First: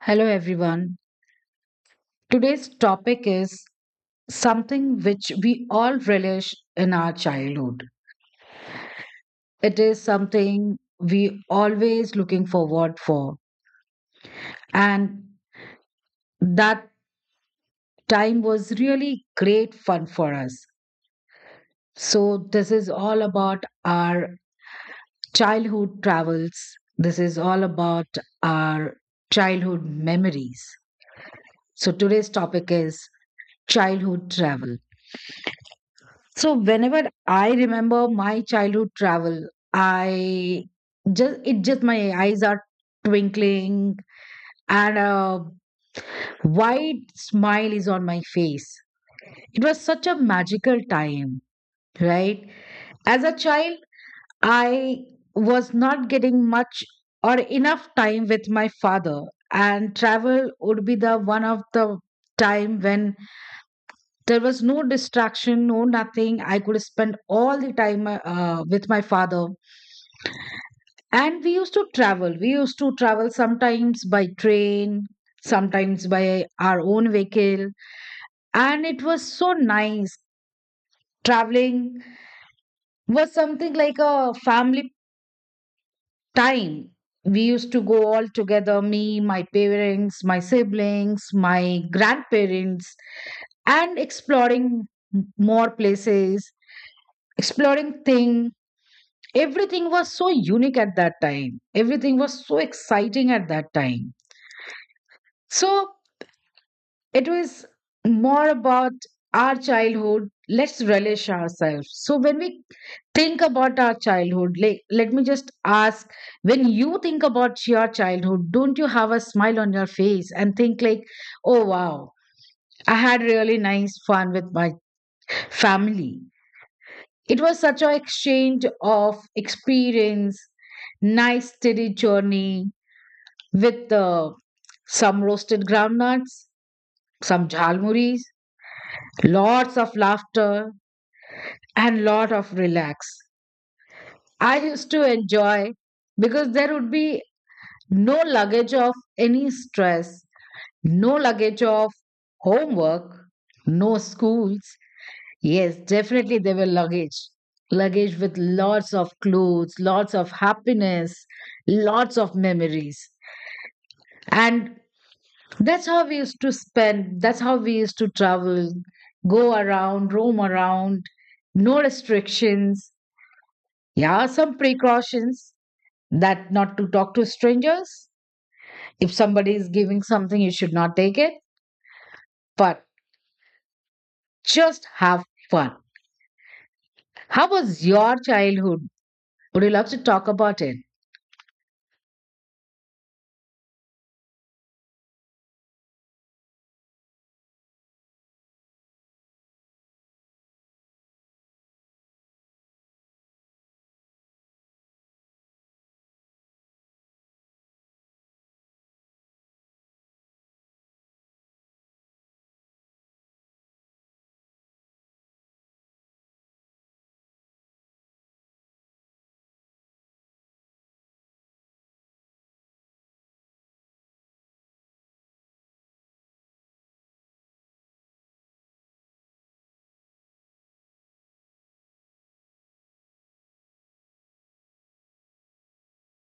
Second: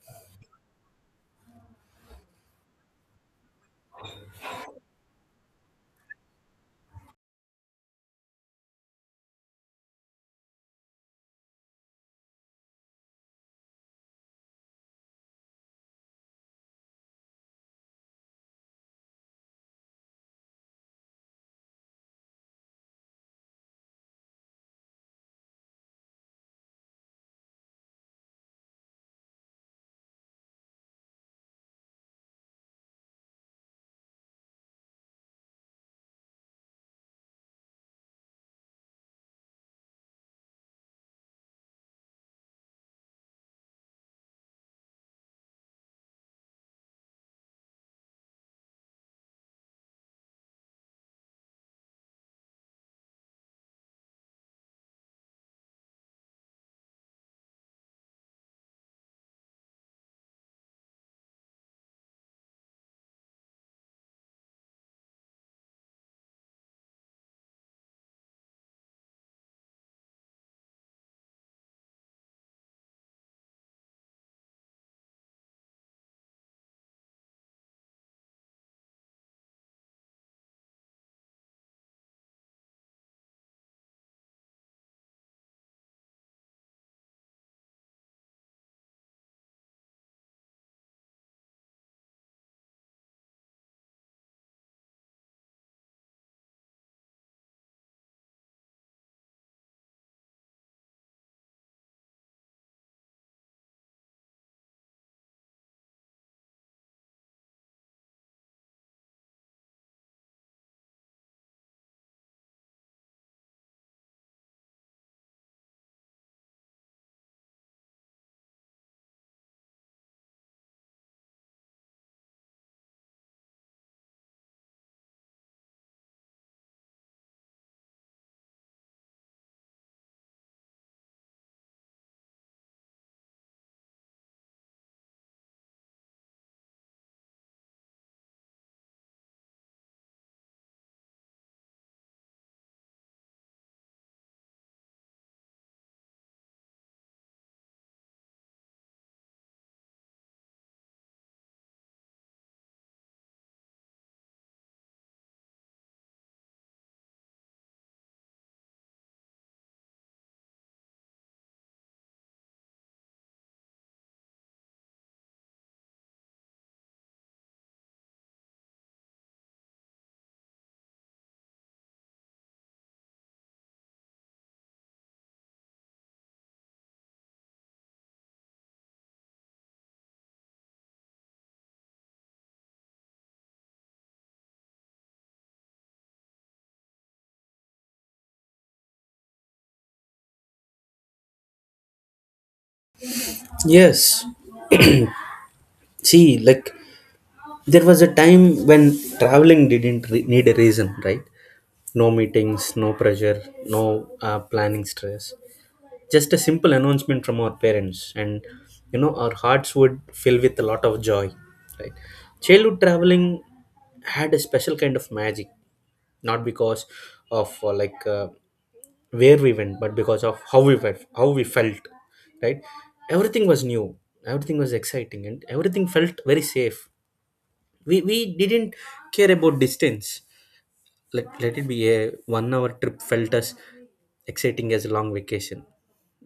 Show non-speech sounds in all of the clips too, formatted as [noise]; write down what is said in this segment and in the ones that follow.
Hello, everyone. Today's topic is something which we all relish in our childhood. It is something we always looking forward for, and that time was really great fun for us. So this is all about our childhood travels. This is all about our childhood memories. So today's topic is childhood travel. So whenever I remember my childhood travel, I just it just my eyes are twinkling and a wide smile is on my face. It was such a magical time, right? As a child, I was not getting much or enough time with my father, and travel would be the one of the time when there was no distraction, no nothing. I could spend all the time with my father. And we used to travel. We used to travel sometimes by train, sometimes by our own vehicle. And it was so nice. Traveling was something like a family time. We used to go all together, me, my parents, my siblings, my grandparents, and exploring more places, exploring things. Everything was so unique at that time. Everything was so exciting at that time. So it was more about our childhood. Let's relish ourselves. So when we think about our childhood, like let me just ask, when you think about your childhood, don't you have a smile on your face and think like, oh wow, I had really nice fun with my family. It was such an exchange of experience, nice steady journey with some roasted groundnuts, some jhalmuris, lots of laughter and lot of relax. I used to enjoy because there would be no luggage of any stress, no luggage of homework, no schools. Yes, definitely there were luggage, luggage with lots of clothes, lots of happiness, lots of memories. And that's how we used to spend, that's how we used to travel, go around, roam around, no restrictions. Yeah, some precautions that not to talk to strangers. If somebody is giving something, you should not take it, but just have fun. How was your childhood? Would you love to talk about it? Yes. See, like there was a time when traveling didn't need a reason, right? No meetings, no pressure, no planning stress, just a simple announcement from our parents, and our hearts would fill with a lot of joy, right. Childhood traveling had a special kind of magic, not because of where we went, but because of how we felt, how we felt, right. Everything was new, everything was exciting, and everything felt very safe. We didn't care about distance. Let it be, a 1 hour trip felt as exciting as a long vacation.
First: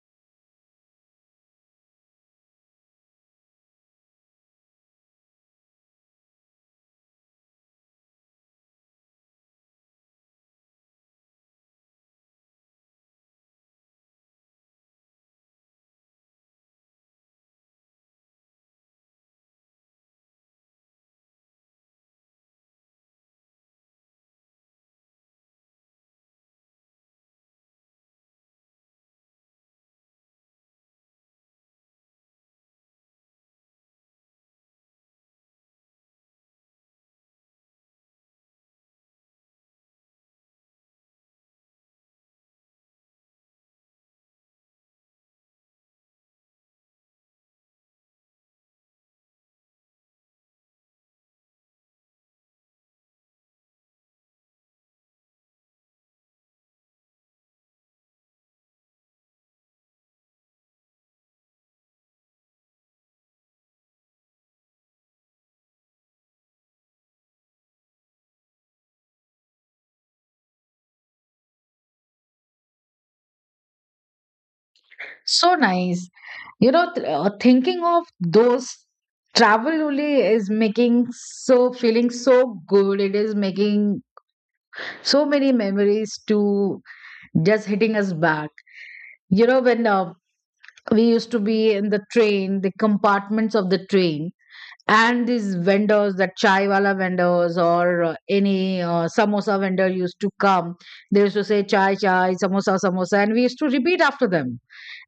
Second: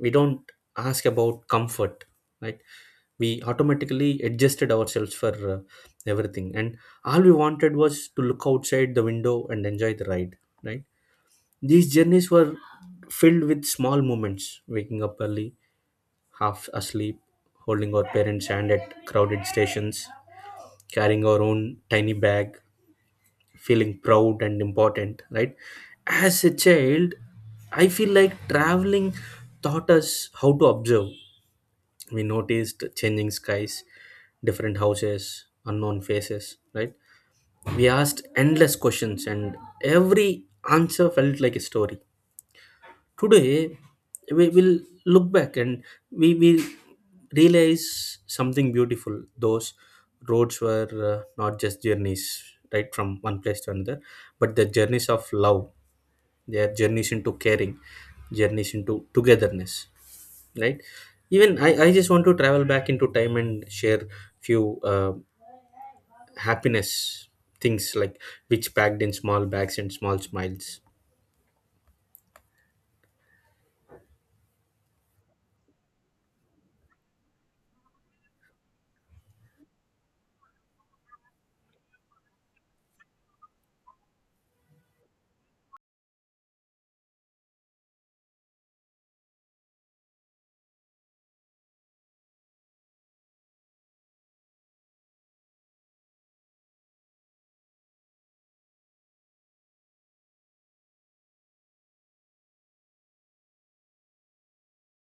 We don't ask about comfort, right? We automatically adjusted ourselves for everything, and all we wanted was to look outside the window and enjoy the ride, right? These journeys were filled with small moments: waking up early, half asleep, holding our parents hand at crowded stations, carrying our own tiny bag, feeling proud and important, right? As a child, I feel like traveling taught us how to observe. We noticed changing skies, different houses, unknown faces, right? We asked endless questions, and every answer felt like a story. Today, we will look back and we will realize something beautiful. Those roads were not just journeys, right, from one place to another, but the journeys of love, their journeys into caring, journeys into togetherness, right? Even I just want to travel back into time and share few happiness things like which packed in small bags and small smiles. So nice. You know, thinking of those travel only is making so feeling so good. It is making so many memories to just hitting us back. You know, when we used to be in the train, the compartments of the train, and these vendors, that chai wala vendors or any samosa vendor used to come, they used to say chai chai samosa samosa, and we used to repeat after them.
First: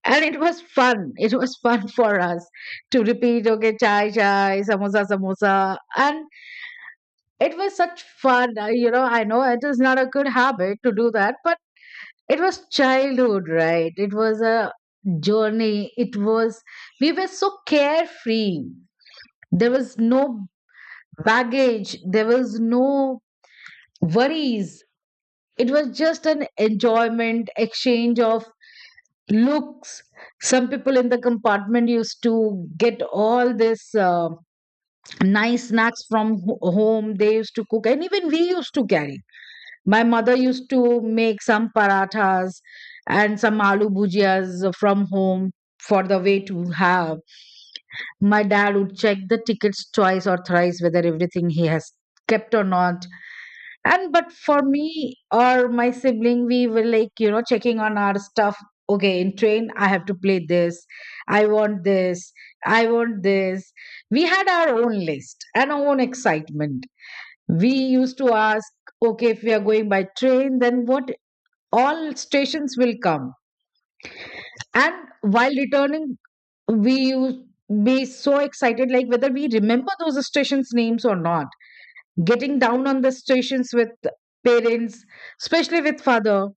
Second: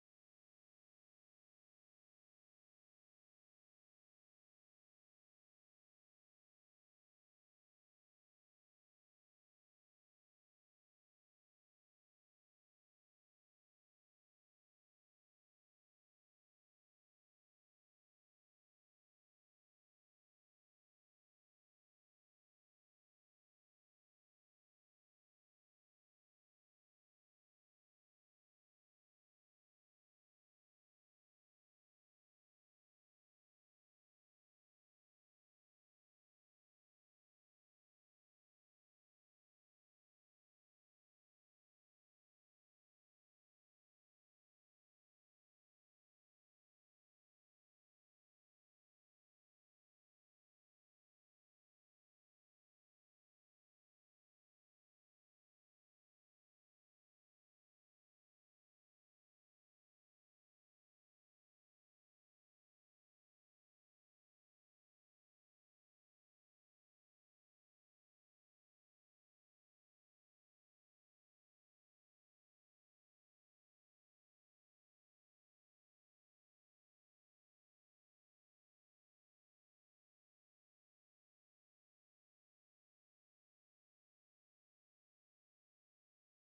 And it was fun, it was fun [laughs] for us to repeat, okay, chai chai samosa samosa. And it was such fun. You know, I know it is not a good habit to do that, but it was childhood, right? It was a journey. It was, we were so carefree. There was no baggage, there was no worries. It was just an enjoyment, exchange of looks. Some people in the compartment used to get all this nice snacks from home. They used to cook, and even we used to carry. My mother used to make some parathas and some aloo bhujias from home for the way to have. My dad would check the tickets twice or thrice whether everything he has kept or not. And but for me or my sibling, we were like, you know, checking on our stuff. Okay, in train I have to play this, I want this, I want this. We had our own list and our own excitement. We used to ask, okay, if we are going by train, then what all stations will come. And while returning, we used be so excited, like whether we remember those stations names or not, getting down on the situations with parents, especially with father,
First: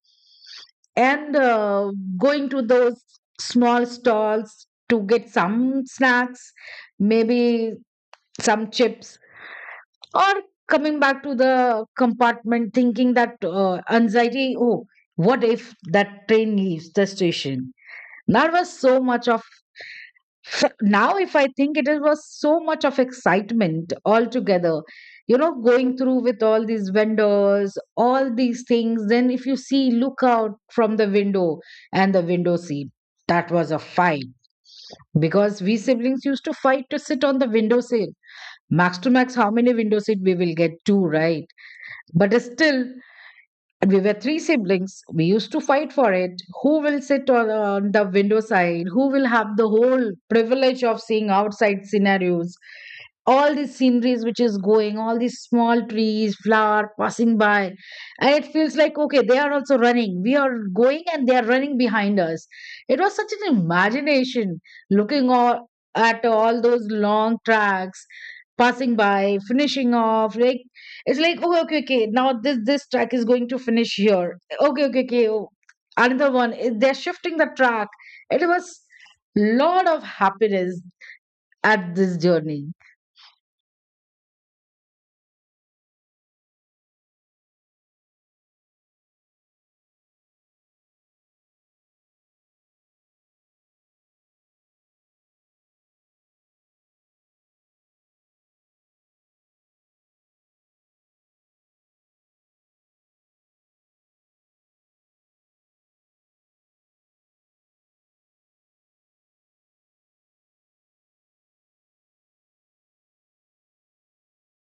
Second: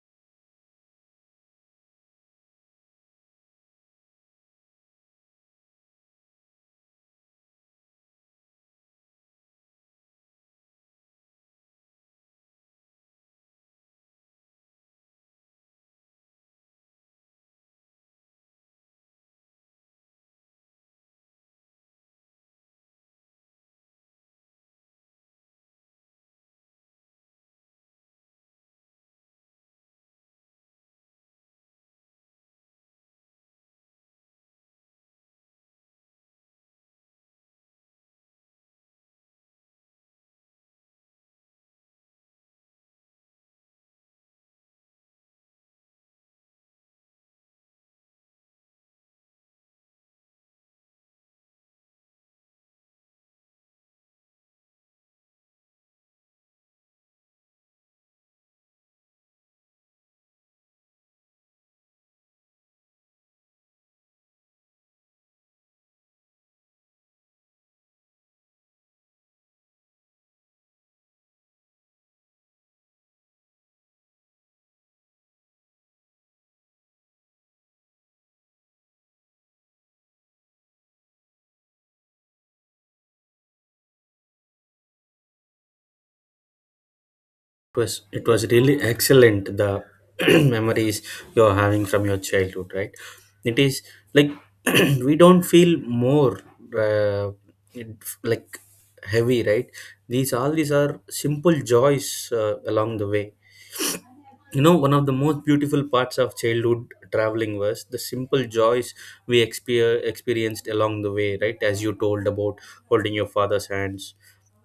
and going to those small stalls to get some snacks, maybe some chips, or coming back to the compartment thinking that, anxiety, oh, what if that train leaves the station? That was so much of [laughs] now if I think, it was so much of excitement altogether. You know, going through with all these vendors, all these things, then if you see look out from the window, and the window seat, that was a fight, because we siblings used to fight to sit on the window seat. Max to max, how many window seat we will get? Two, right? But still, and we were three siblings. We used to fight for it. Who will sit on the window side? Who will have the whole privilege of seeing outside scenarios? All these sceneries which is going, all these small trees, flower passing by. And it feels like, okay, they are also running. We are going and they are running behind us. It was such an imagination, looking all, at all those long tracks passing by, finishing off, like it's like, okay, okay, okay. Now this track is going to finish here. Okay, okay, okay. Oh, another one. They're shifting the track. It was lot of happiness at this journey. It was, it was really excellent, the [clears throat] memories you're having from your childhood, right? It is like, [clears throat] we don't feel more uh, like heavy, right? These, all these are simple joys along the way. You know, one of the most beautiful parts of childhood traveling was the simple joys we experienced along the way, right? As you told about holding your father's hands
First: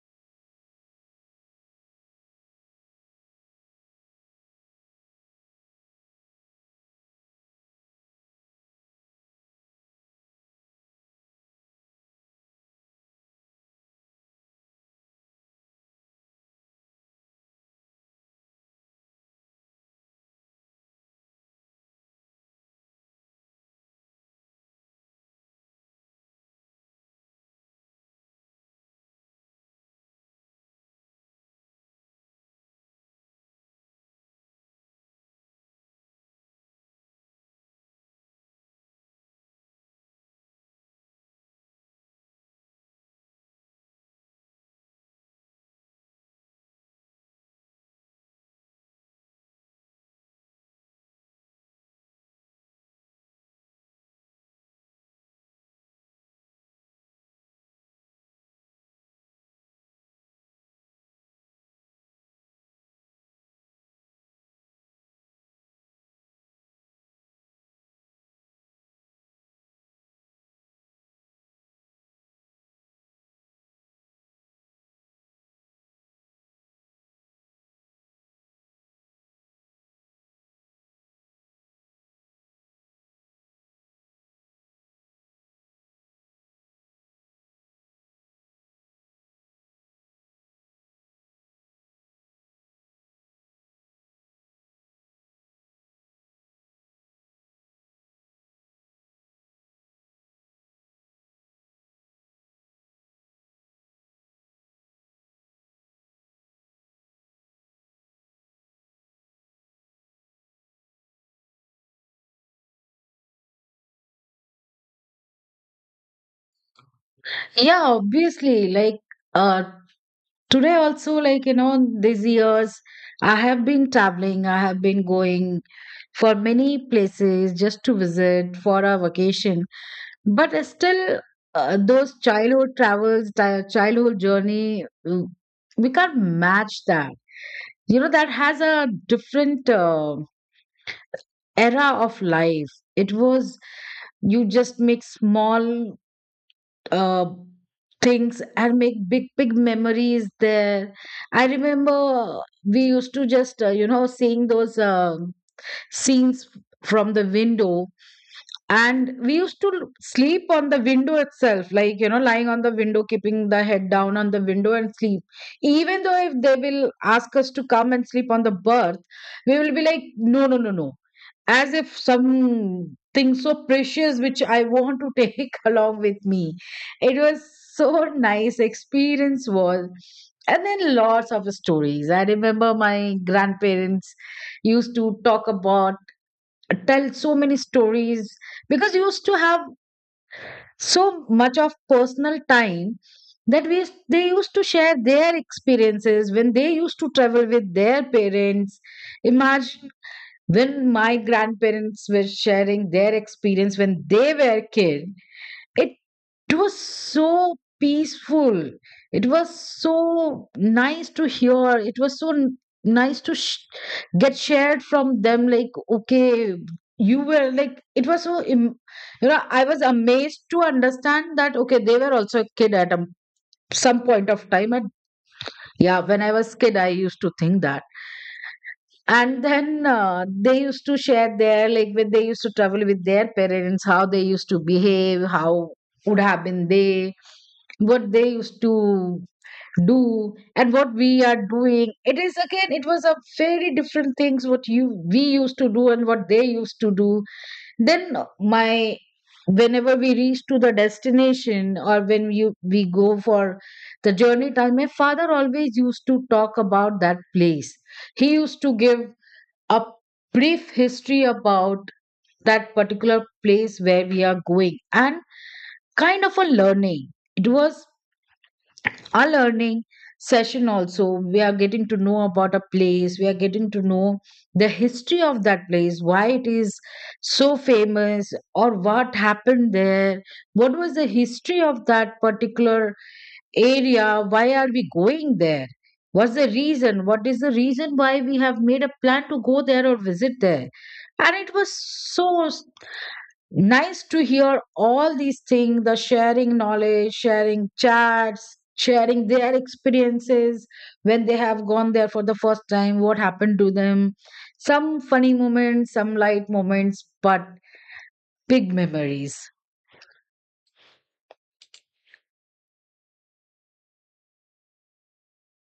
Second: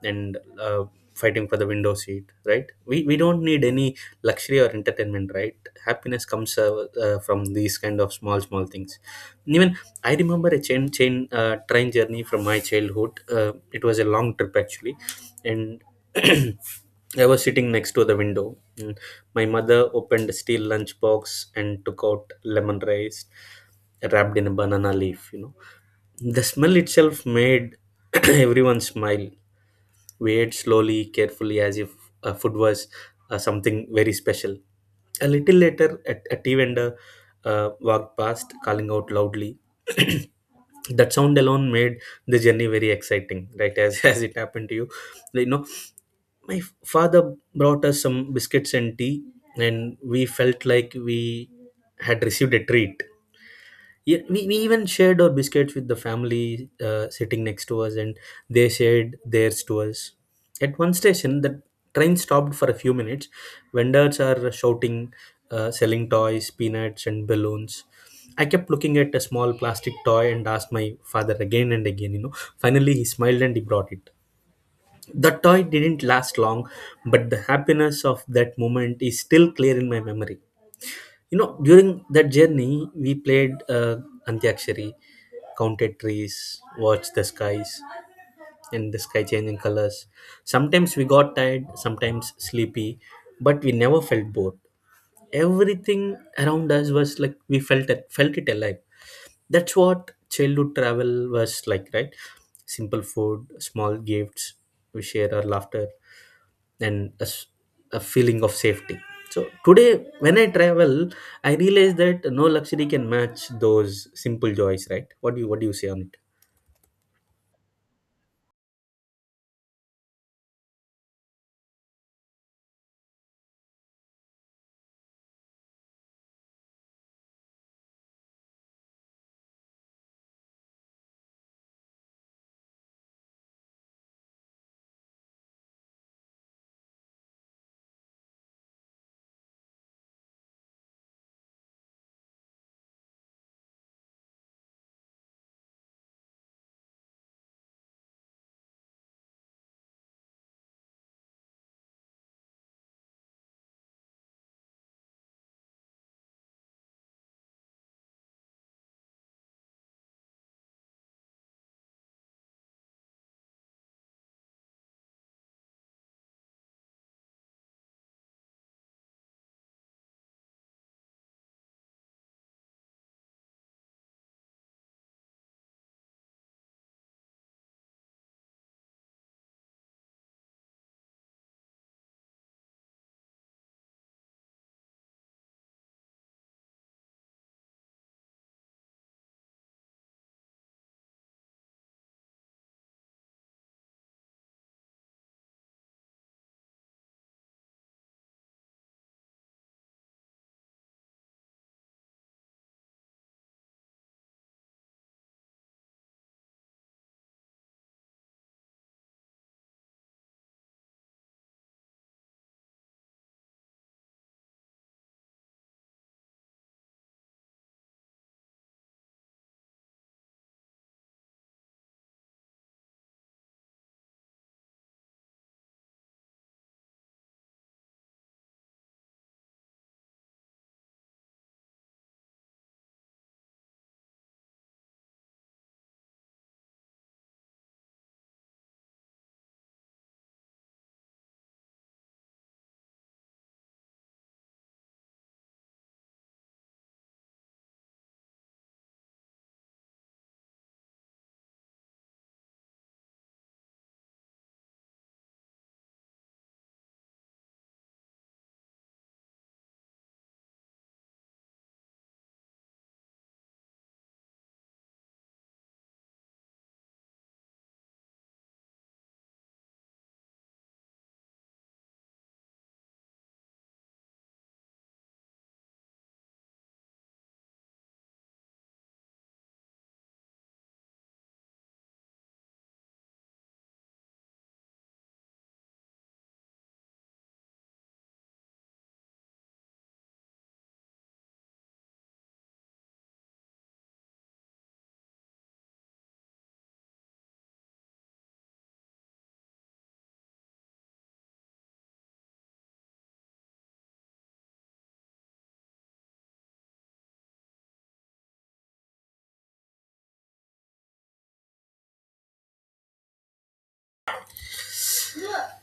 and fighting for the window seat, right? We don't need any luxury or entertainment, right. Happiness comes from these kind of small small things. Even I remember a chain chain train journey from my childhood. It was a long trip actually, and [clears throat] I was sitting next to the window. Mm. My mother opened a steel lunch box and took out lemon rice wrapped in a banana leaf. You know, the smell itself made [clears throat] everyone smile, weighed slowly, carefully, as if food was something very special. A little later, a tea vendor walked past, calling out loudly. [clears throat] That sound alone made the journey very exciting, right? As [laughs] as it happened to you, like, you know. My father brought us some biscuits and tea, and we felt like we had received a treat. Yeah, we even shared our biscuits with the family sitting next to us, and they shared theirs to us. At one station, the train stopped for a few minutes. Vendors are shouting, selling toys, peanuts, and balloons. I kept looking at a small plastic toy and asked my father again and again, you know. Finally, he smiled and he brought it. The toy didn't last long, but the happiness of that moment is still clear in my memory. You know, during that journey, we played antyakshari, counted trees, watched the skies and the sky changing colors. Sometimes we got tired, sometimes sleepy, but we never felt bored. Everything around us was like, we felt it, felt it alive. That's what childhood travel was like, right? Simple food, small gifts, we share our laughter, and a feeling of safety. So today when I travel, I realize that no luxury can match those simple joys, right? What do you say on it? Yeah, obviously. Like uh, today also, like, you know, these years I have been traveling. I have been going for many places just to visit for a vacation. But I still, those childhood travels, childhood journey, we can't match that. You know, that has a different era of life it was. You just make small uh, things and make big big memories there. I remember we used to just you know, seeing those scenes from the window, and we used to sleep on the window itself, like, you know, lying on the window, keeping the head down on the window and sleep. Even though if they will ask us to come and sleep on the berth, we will be like, no, no, no, no. As if something so precious which I want to take [laughs] along with me. It was so nice experience was. And then lots of stories. I remember my grandparents used to talk about tell so many stories, because you used to have so much of personal time, that they used to share their experiences when they used to travel with their parents. Imagine, when my grandparents were sharing their experience when they were kids, it was so peaceful. It was so nice to hear. It was nice to get shared from them, like, okay, you were like, it was so you know, I was amazed to understand that, okay, they were also a kid at some point of time. And yeah, when I was kid, I used to think that. And then they used to share their, like, when they used to travel with their parents, how they used to behave, how would have been they, what they used to do, and what we are doing, it is again, it was a very different things, what you we used to do and what they used to do. Then my, whenever we reach to the destination, or when you we go for the journey time, my father always used to talk about that place. He used to give a brief history about that particular place where we are going, and kind of a learning. It was our learning session also. We are getting to know about a place, we are getting to know the history of that place, why it is so famous or what happened there, what was the history of that particular area, why are we going there, what's the reason, what is the reason why we have made a plan to go there or visit there. And it was so nice to hear all these things, the sharing knowledge, sharing chats, sharing their experiences when they have gone there for the first time, what happened to them, some funny moments, some light moments, but big memories.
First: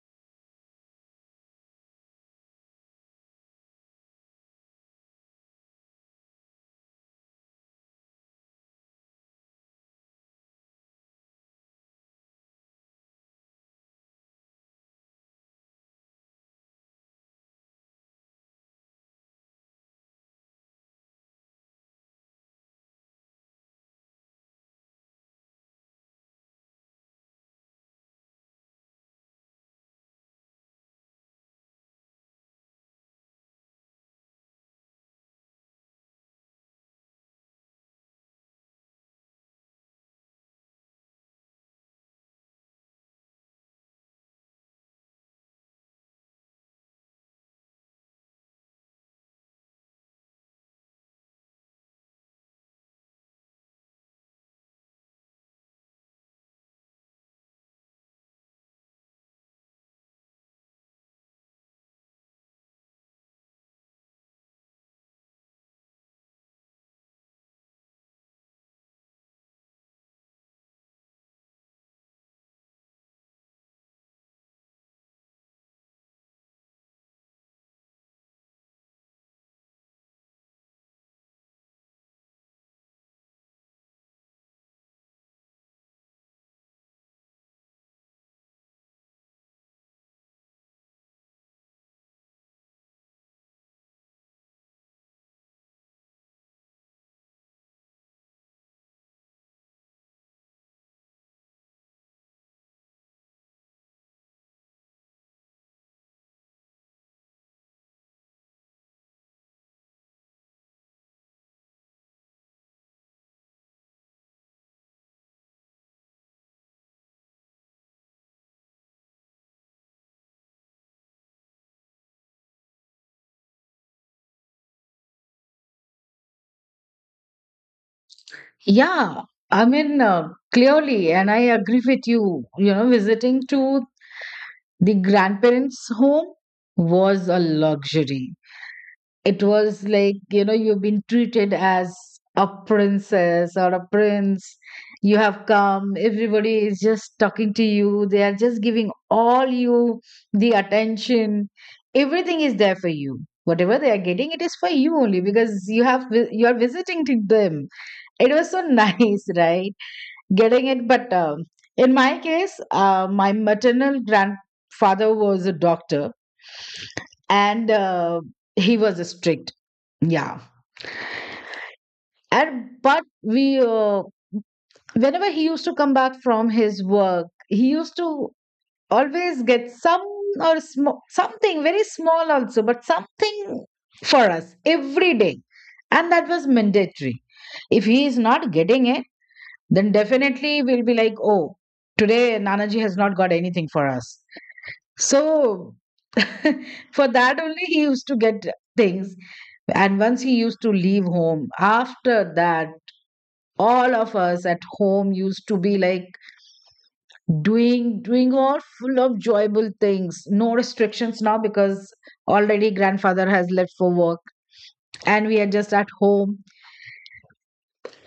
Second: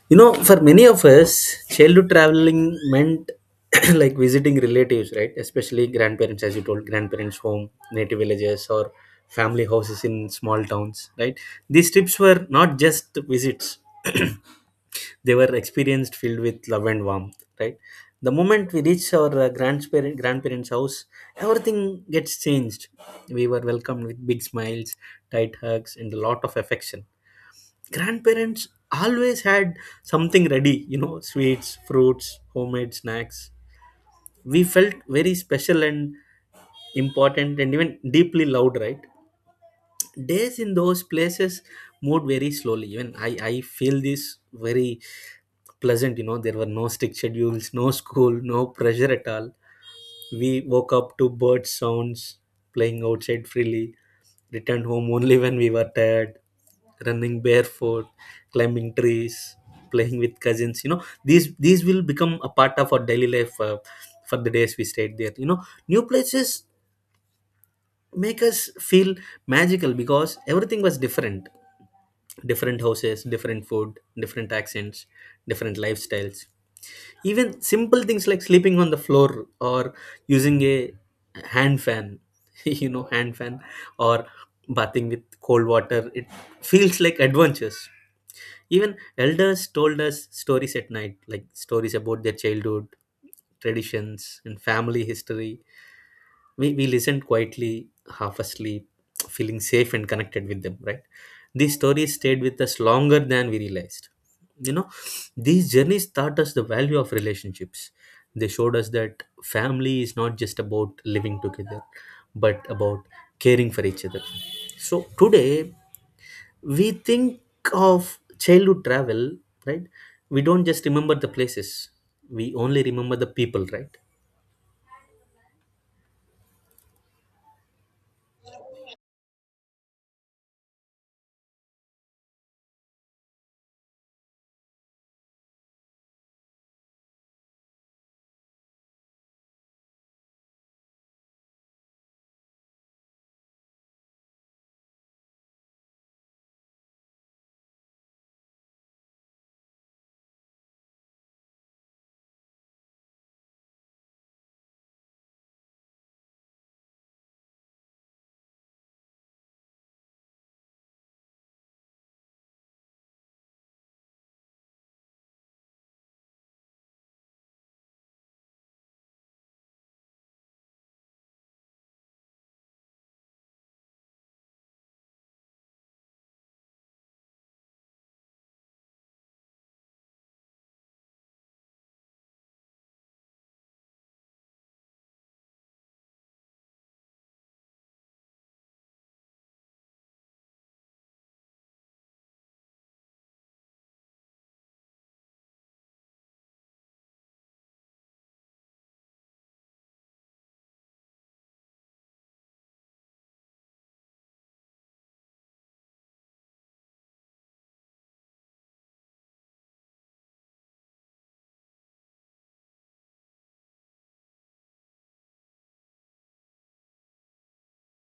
You know, for many of us, childhood traveling meant [coughs] [clears throat] like visiting relatives, right? Especially grandparents, as you told, grandparents home, native villages, or family houses in small towns, right? These trips were not just visits, [coughs] [clears throat] they were experienced, filled with love and warmth, right. The moment we reached our grandparents house, everything gets changed. We were welcomed with big smiles, tight hugs, and a lot of affection. Grandparents always had something ready, you know, sweets, fruits, homemade snacks. We felt very special and important, and even deeply loved, right. Days in those places moved very slowly. Even I feel this very pleasant. You know, there were no strict schedules, no school, no pressure at all. We woke up to bird sounds, playing outside freely, returned home only when we were tired. Running barefoot, climbing trees, playing with cousins, you know, these will become a part of our daily life for the days we stayed there. You know, new places make us feel magical, because everything was different: different houses, different food, different accents, different lifestyles. Even simple things like sleeping on the floor or using a hand fan, [laughs] you know, hand fan, or bathing with cold water, it feels like adventures. Even elders told us stories at night, like stories about their childhood, traditions, and family history. We listened quietly, half asleep, feeling safe and connected with them, right? These stories stayed with us longer than we realized. You know, these journeys taught us the value of relationships. They showed us that family is not just about living together, but about caring for each other. So today, we think of childhood travel, right? We don't just remember the places, we only remember the people, right? Yeah, I mean, clearly, and I agree with you. You know, visiting to the grandparents home was a luxury. It was like, you know, you've been treated as a princess or a prince. You have come, everybody is just talking to you. They are just giving all you the attention. Everything is there for you. Whatever they are getting, it is for you only because you have you are visiting to them. It was so [laughs] nice, right? Getting it, but in my case, my maternal grandfather was a doctor, and he was strict. Yeah, and but we whenever he used to come back from his work he used to always get some or something very small also but something for us every day, and that was mandatory. If he is not getting it, then definitely we'll be like, oh, today nanaji has not got anything for us. So [laughs] for that only he used to get things. And once he used to leave home, after that all of us at home used to be like doing all full of joyful things, no restrictions now because already grandfather has left for work and we are just at home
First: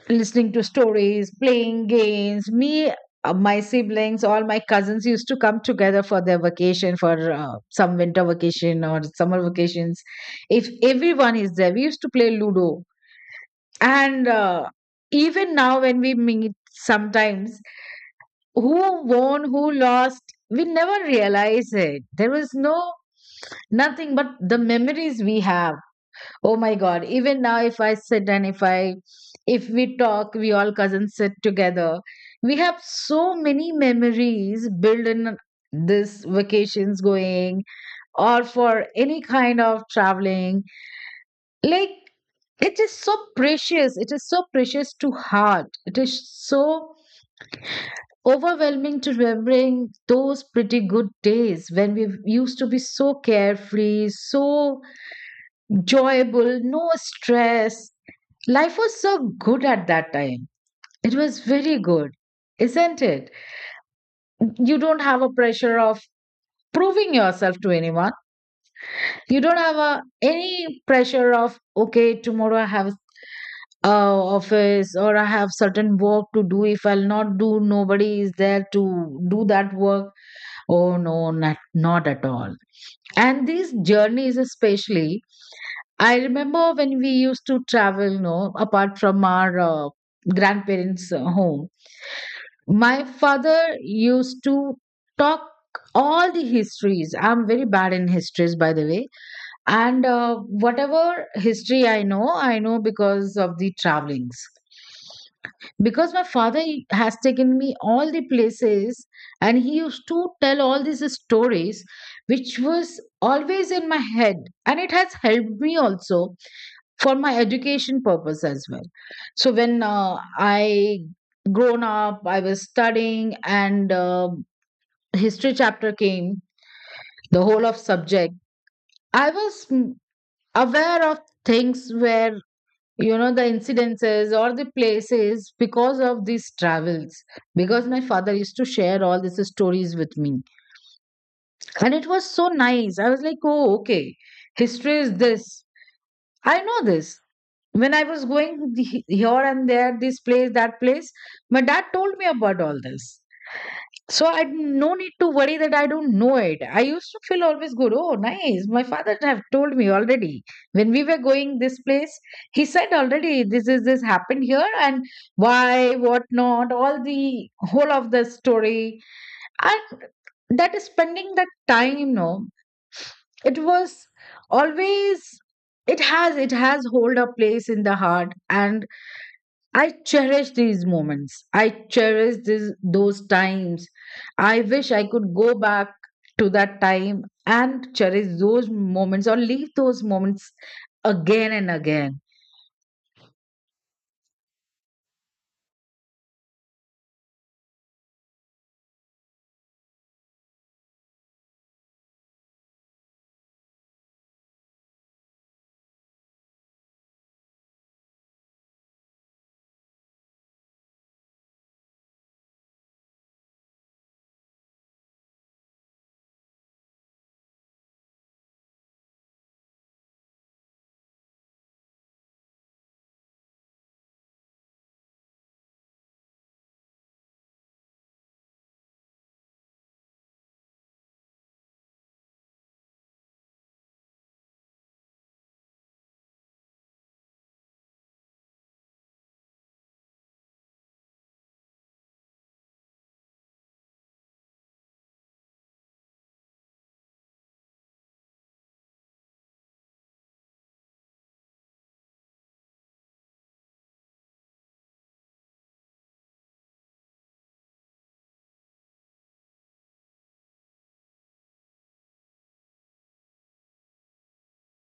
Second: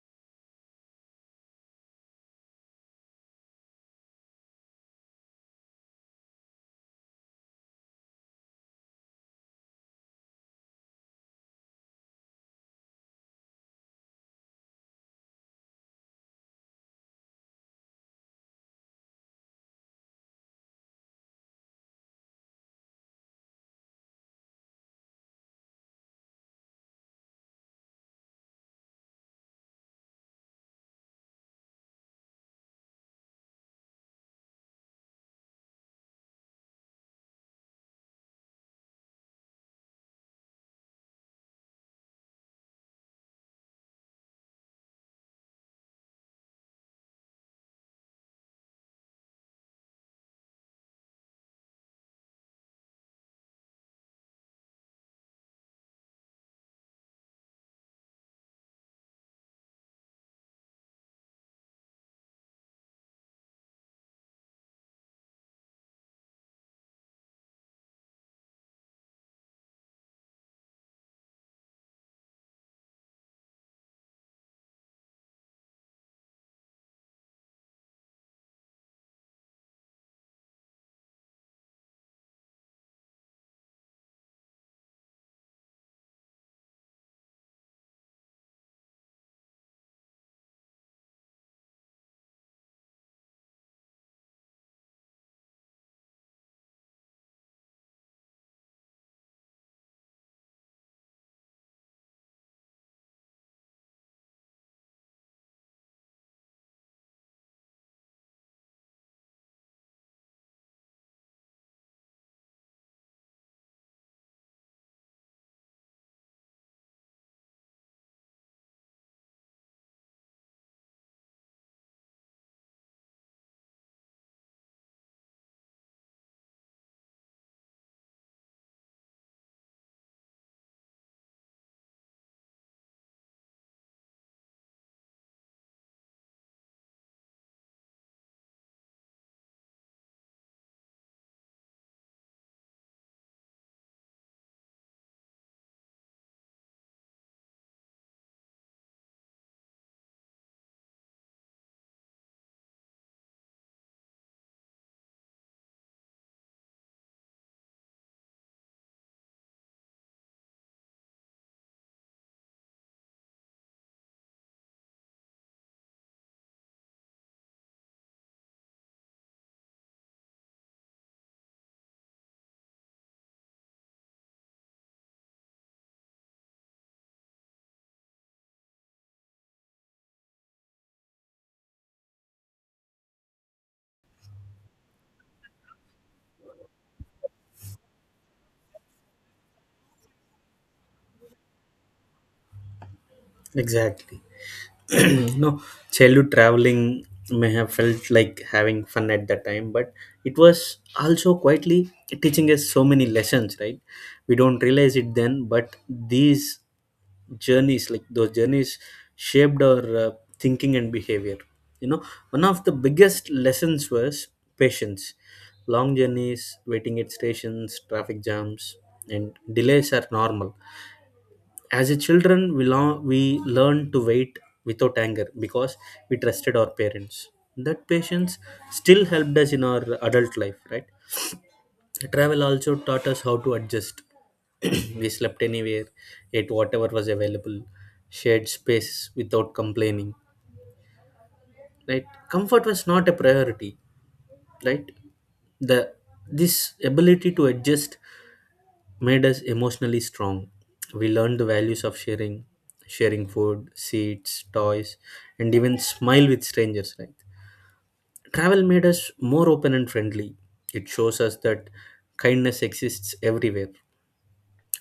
listening to stories, playing games, me my siblings, all my cousins used to come together for their vacation, for some winter vacation or summer vacations. If everyone is there, we used to play ludo. And even now when we meet sometimes, who won, who lost, we never realize it. There was no nothing but the memories we have. Oh my God. Even now, if I sit and if I, if we talk, we all cousins sit together. We have so many memories built in this vacations going or for any kind of traveling. Like, it is so precious. It is so precious to heart. It is so overwhelming to remembering those pretty good days when we used to be so carefree, so joyable, no stress. Life was so good at that time. It was very good, isn't it? You don't have a pressure of proving yourself to anyone. You don't have a, any pressure of, okay, tomorrow I have uh, office or I have certain work to do. If I'll not do, nobody is there to do that work. Oh no, not at all. And these journeys, especially, I remember when we used to travel, no, apart from our grandparents' home, my father used to talk all the histories. I'm very bad in histories, by the way. And whatever history I know because of the travelings, because my father, he has taken me all the places and he used to tell all these stories which was always in my head, and it has helped me also for my education purpose as well. So when I grown up, I was studying, and history chapter came, the whole of subject, I was aware of things where, you know, the incidences or the places because of these travels, because my father used to share all these stories with me. And it was so nice, I was like, oh okay, history is this, I know this. When I was going here and there, this place, that place, my dad told me about all this. So I no need to worry that I don't know it. I used to feel always good. Oh, nice. My father have told me already. When we were going this place, he said already this is this happened here and why, what not, all the whole of the story. And that is spending that time, no. It was always, it has hold a place in the heart, and I cherish these moments. I cherish this, those times. I wish I could go back to that time and cherish those moments or leave those moments again and again. Exactly. [clears throat] No, know, childhood traveling may have felt like having fun at that time, but it was also quietly teaching us so many lessons, right? We don't realize it then, but these journeys, like those journeys, shaped our thinking and behavior. You know, one of the biggest lessons was patience. Long journeys, waiting at stations, traffic jams and delays are normal. As a children, we learn to wait without anger, because we trusted our parents. That patience still helped us in our adult life, right? Travel also taught us how to adjust. [clears throat] We slept anywhere, ate whatever was available, shared space without complaining, right? Comfort was not a priority, right? the This ability to adjust made us emotionally strong. We learned the values of sharing: sharing food, seats, toys, and even smile with strangers, right? Travel made us more open and friendly. It shows us that kindness exists everywhere.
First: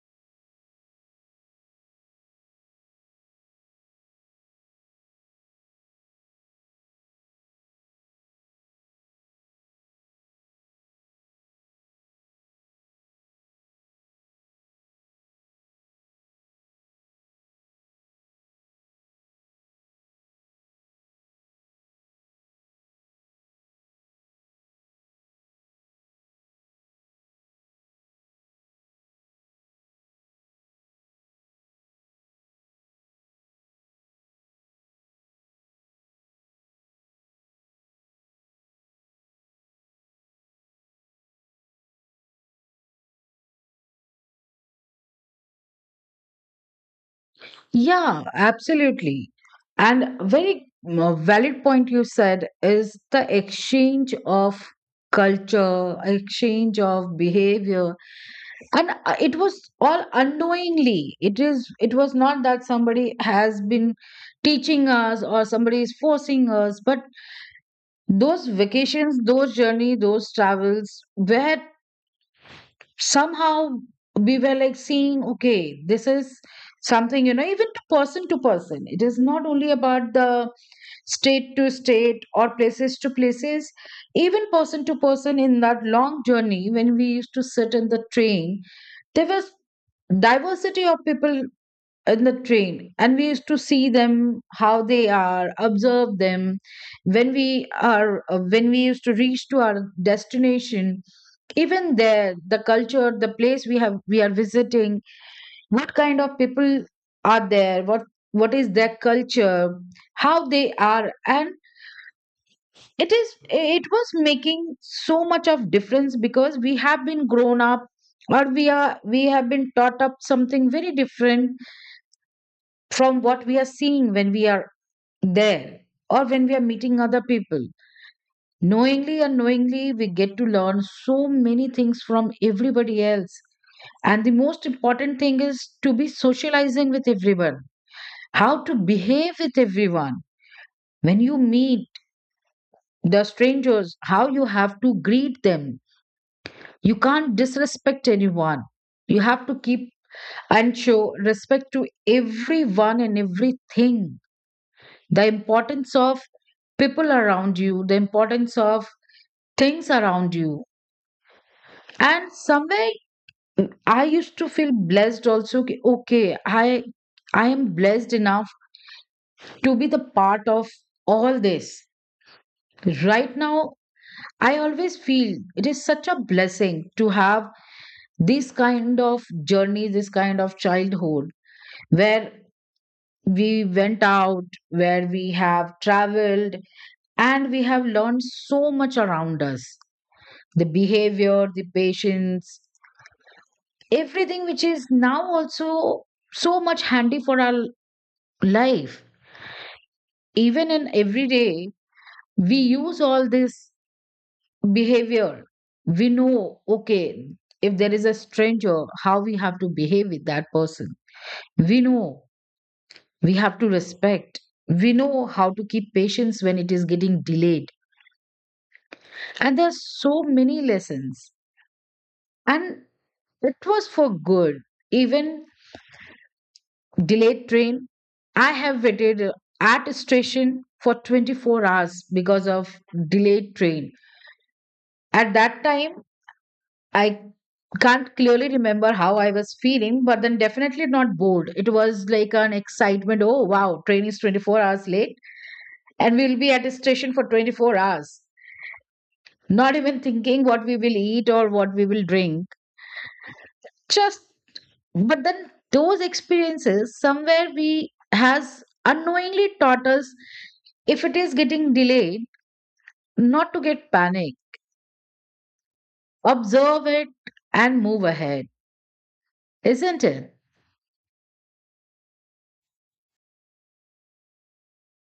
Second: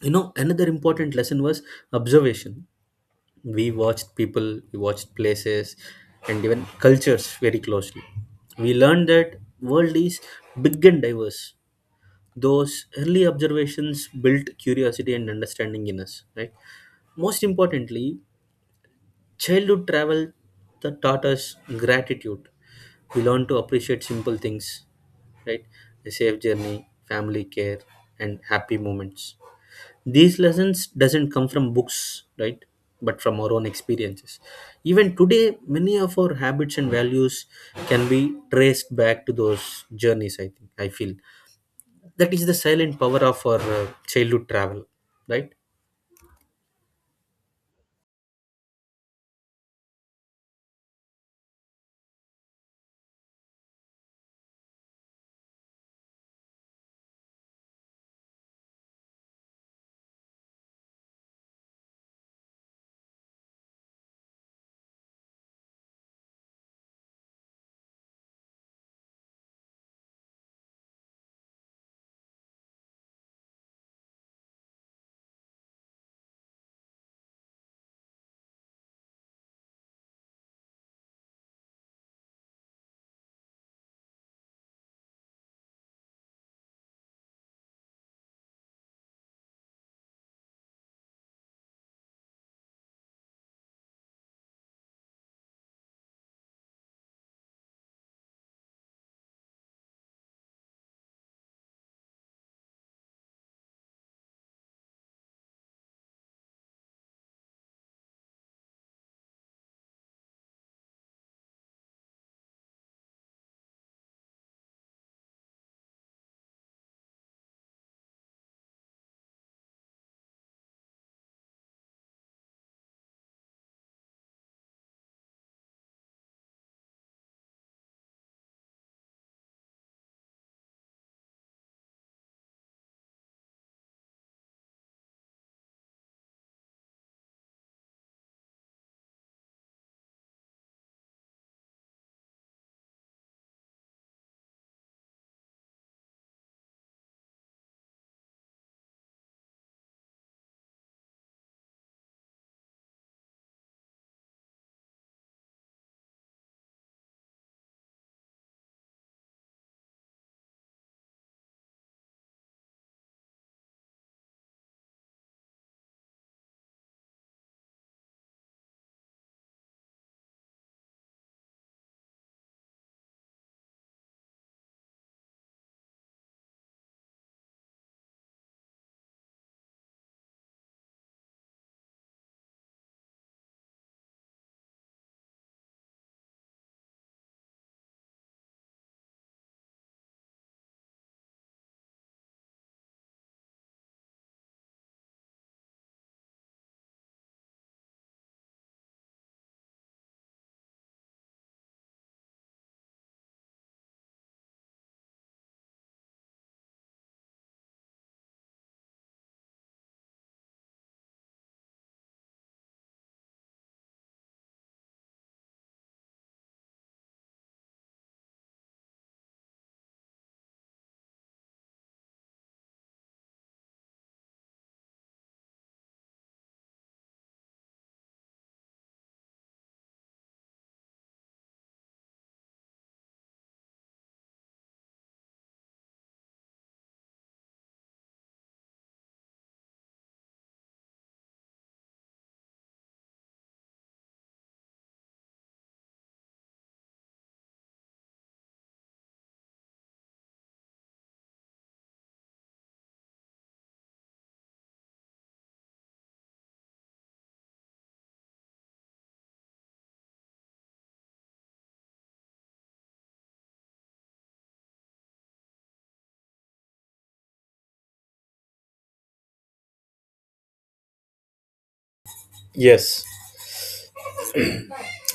You know, another important lesson was observation. We watched people, we watched places, and even cultures very closely. We learned that world is big and diverse. Those early observations built curiosity and understanding in us, right? Most importantly, childhood travel that taught us gratitude. We learn to appreciate simple things, right? A safe journey, family care, and happy moments. These lessons doesn't come from books, right? But from our own experiences. Even today, many of our habits and values can be traced back to those journeys. I think I feel that is the silent power of our childhood travel, right? Yeah, absolutely. And very valid point you said is the exchange of culture, exchange of behavior, and it was all unknowingly, it is it was not that somebody has been teaching us or somebody is forcing us, but those vacations, those journey, those travels were somehow, we were like seeing, okay, this is something, you know, even to person to person. It is not only about the state to state or places to places, even person to person. In that long journey when we used to sit in the train, there was diversity of people in the train, and we used to see them how they are, observe them. When we are when we used to reach to our destination, even there, the culture, the place we have, we are visiting, what kind of people are there, what is their culture, how they are. And it is, it was making so much of difference because we have been grown up or we are, we have been taught up something very different from what we are seeing when we are there or when we are meeting other people. Knowingly, unknowingly, we get to learn so many things from everybody else. And the most important thing is to be socializing with everyone, how to behave with everyone. When you meet the strangers, how you have to greet them. You can't disrespect anyone. You have to keep and show respect to everyone and everything. The importance of people around you, the importance of things around you. And somewhere I used to feel blessed also. Ki, Okay, I am blessed enough to be the part of all this. Right now, I always feel it is such a blessing to have this kind of journey, this kind of childhood where we went out, where we have traveled, and we have learned so much around us, the behavior, the patience, everything which is now also so much handy for our life. Even in everyday, we use all this behavior. We know, okay, if there is a stranger, how we have to behave with that person, we know we have to respect, we know how to keep patience when it is getting delayed. And there's so many lessons, and it was for good. Even delayed train, I have waited at a station for 24 hours because of delayed train. At that time, I can't clearly remember how I was feeling, but then definitely not bored. It was like an excitement. Oh, wow, train is 24 hours late and we'll be at a station for 24 hours. Not even thinking what we will eat or what we will drink. Just, but then those experiences somewhere we has unknowingly taught us, if it is getting delayed, not to get panic, observe it and move ahead, isn't it? Yes,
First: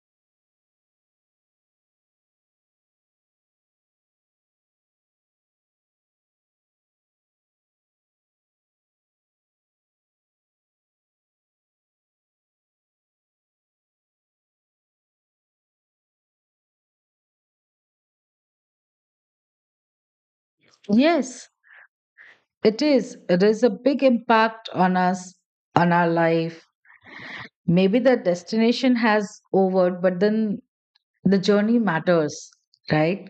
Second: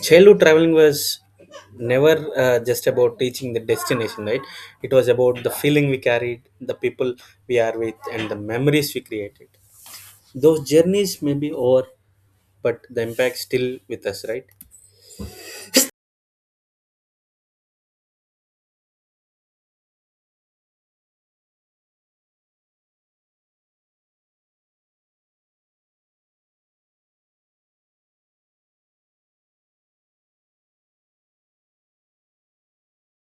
childhood traveling was never just about reaching the destination, right? It was about the feeling we carried, the people we are with, and the memories we created. Those journeys may be over, but the impact still with us, right? Yes. It is. It is a big impact on us, on our life. Maybe the destination has over, but then the journey matters, right?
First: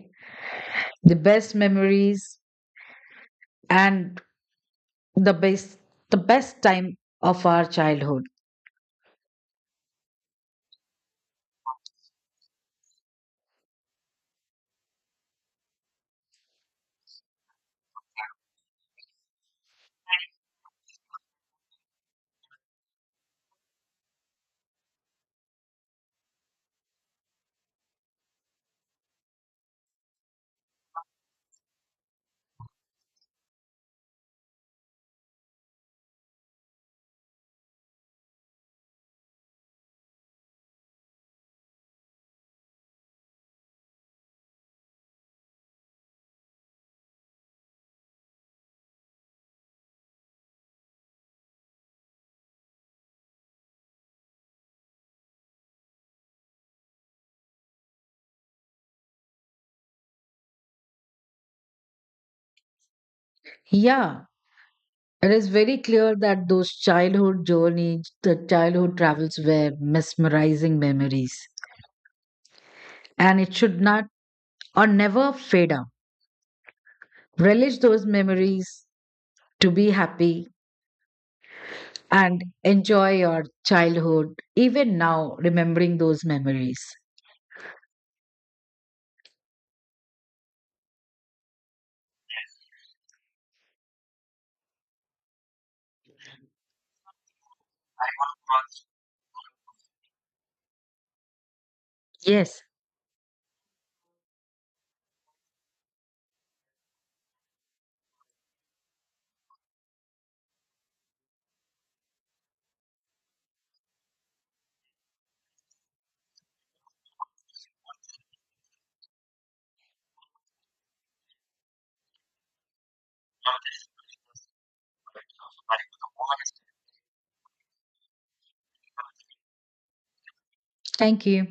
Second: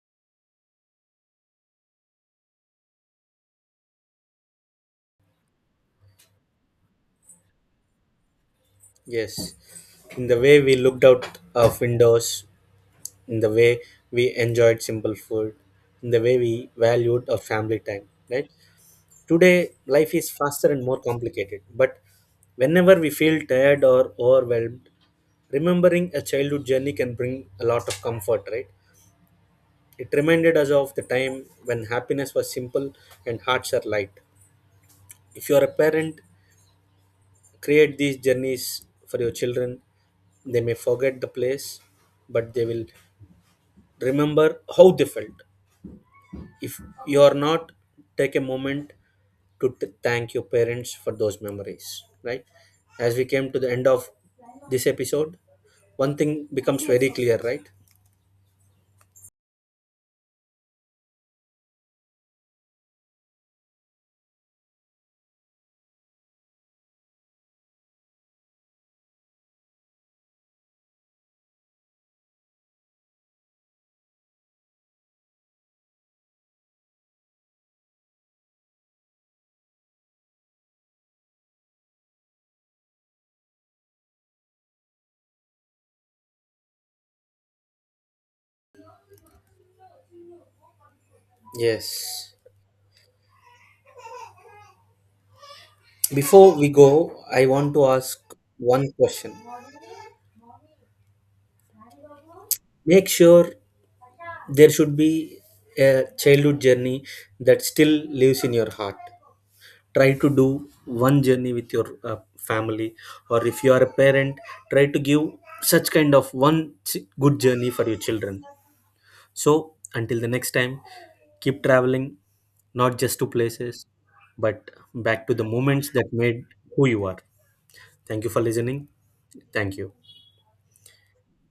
The best memories and the best, the best time of our childhood. Yes, in the way we looked out of windows, in the way we enjoyed simple food, in the way we valued our family time, right? Today, life is faster and more complicated, but whenever we feel tired or overwhelmed, remembering a childhood journey can bring a lot of comfort, right? It reminded us of the time when happiness was simple and hearts are light. If you are a parent, create these journeys for your children. They may forget the place, but they will remember how they felt. If you are not, take a moment to thank your parents for those memories, right? As we came to the end of this episode, one thing becomes very clear, right? Yeah, it is very clear that those childhood journeys, the childhood travels were mesmerizing memories. And it should not or never fade out. Relish those memories to be happy and enjoy your childhood, even now, remembering those memories. Yes. Before we go, I want to ask one question. Yes, Make sure there should be a childhood journey that still lives in your heart. Try to do one journey with your family, or if you are a parent, try to give such kind of one good journey for your children. So, until the next time, keep traveling, not just to places, but back to the moments that made who you are. Thank you for listening. Thank you. thank you.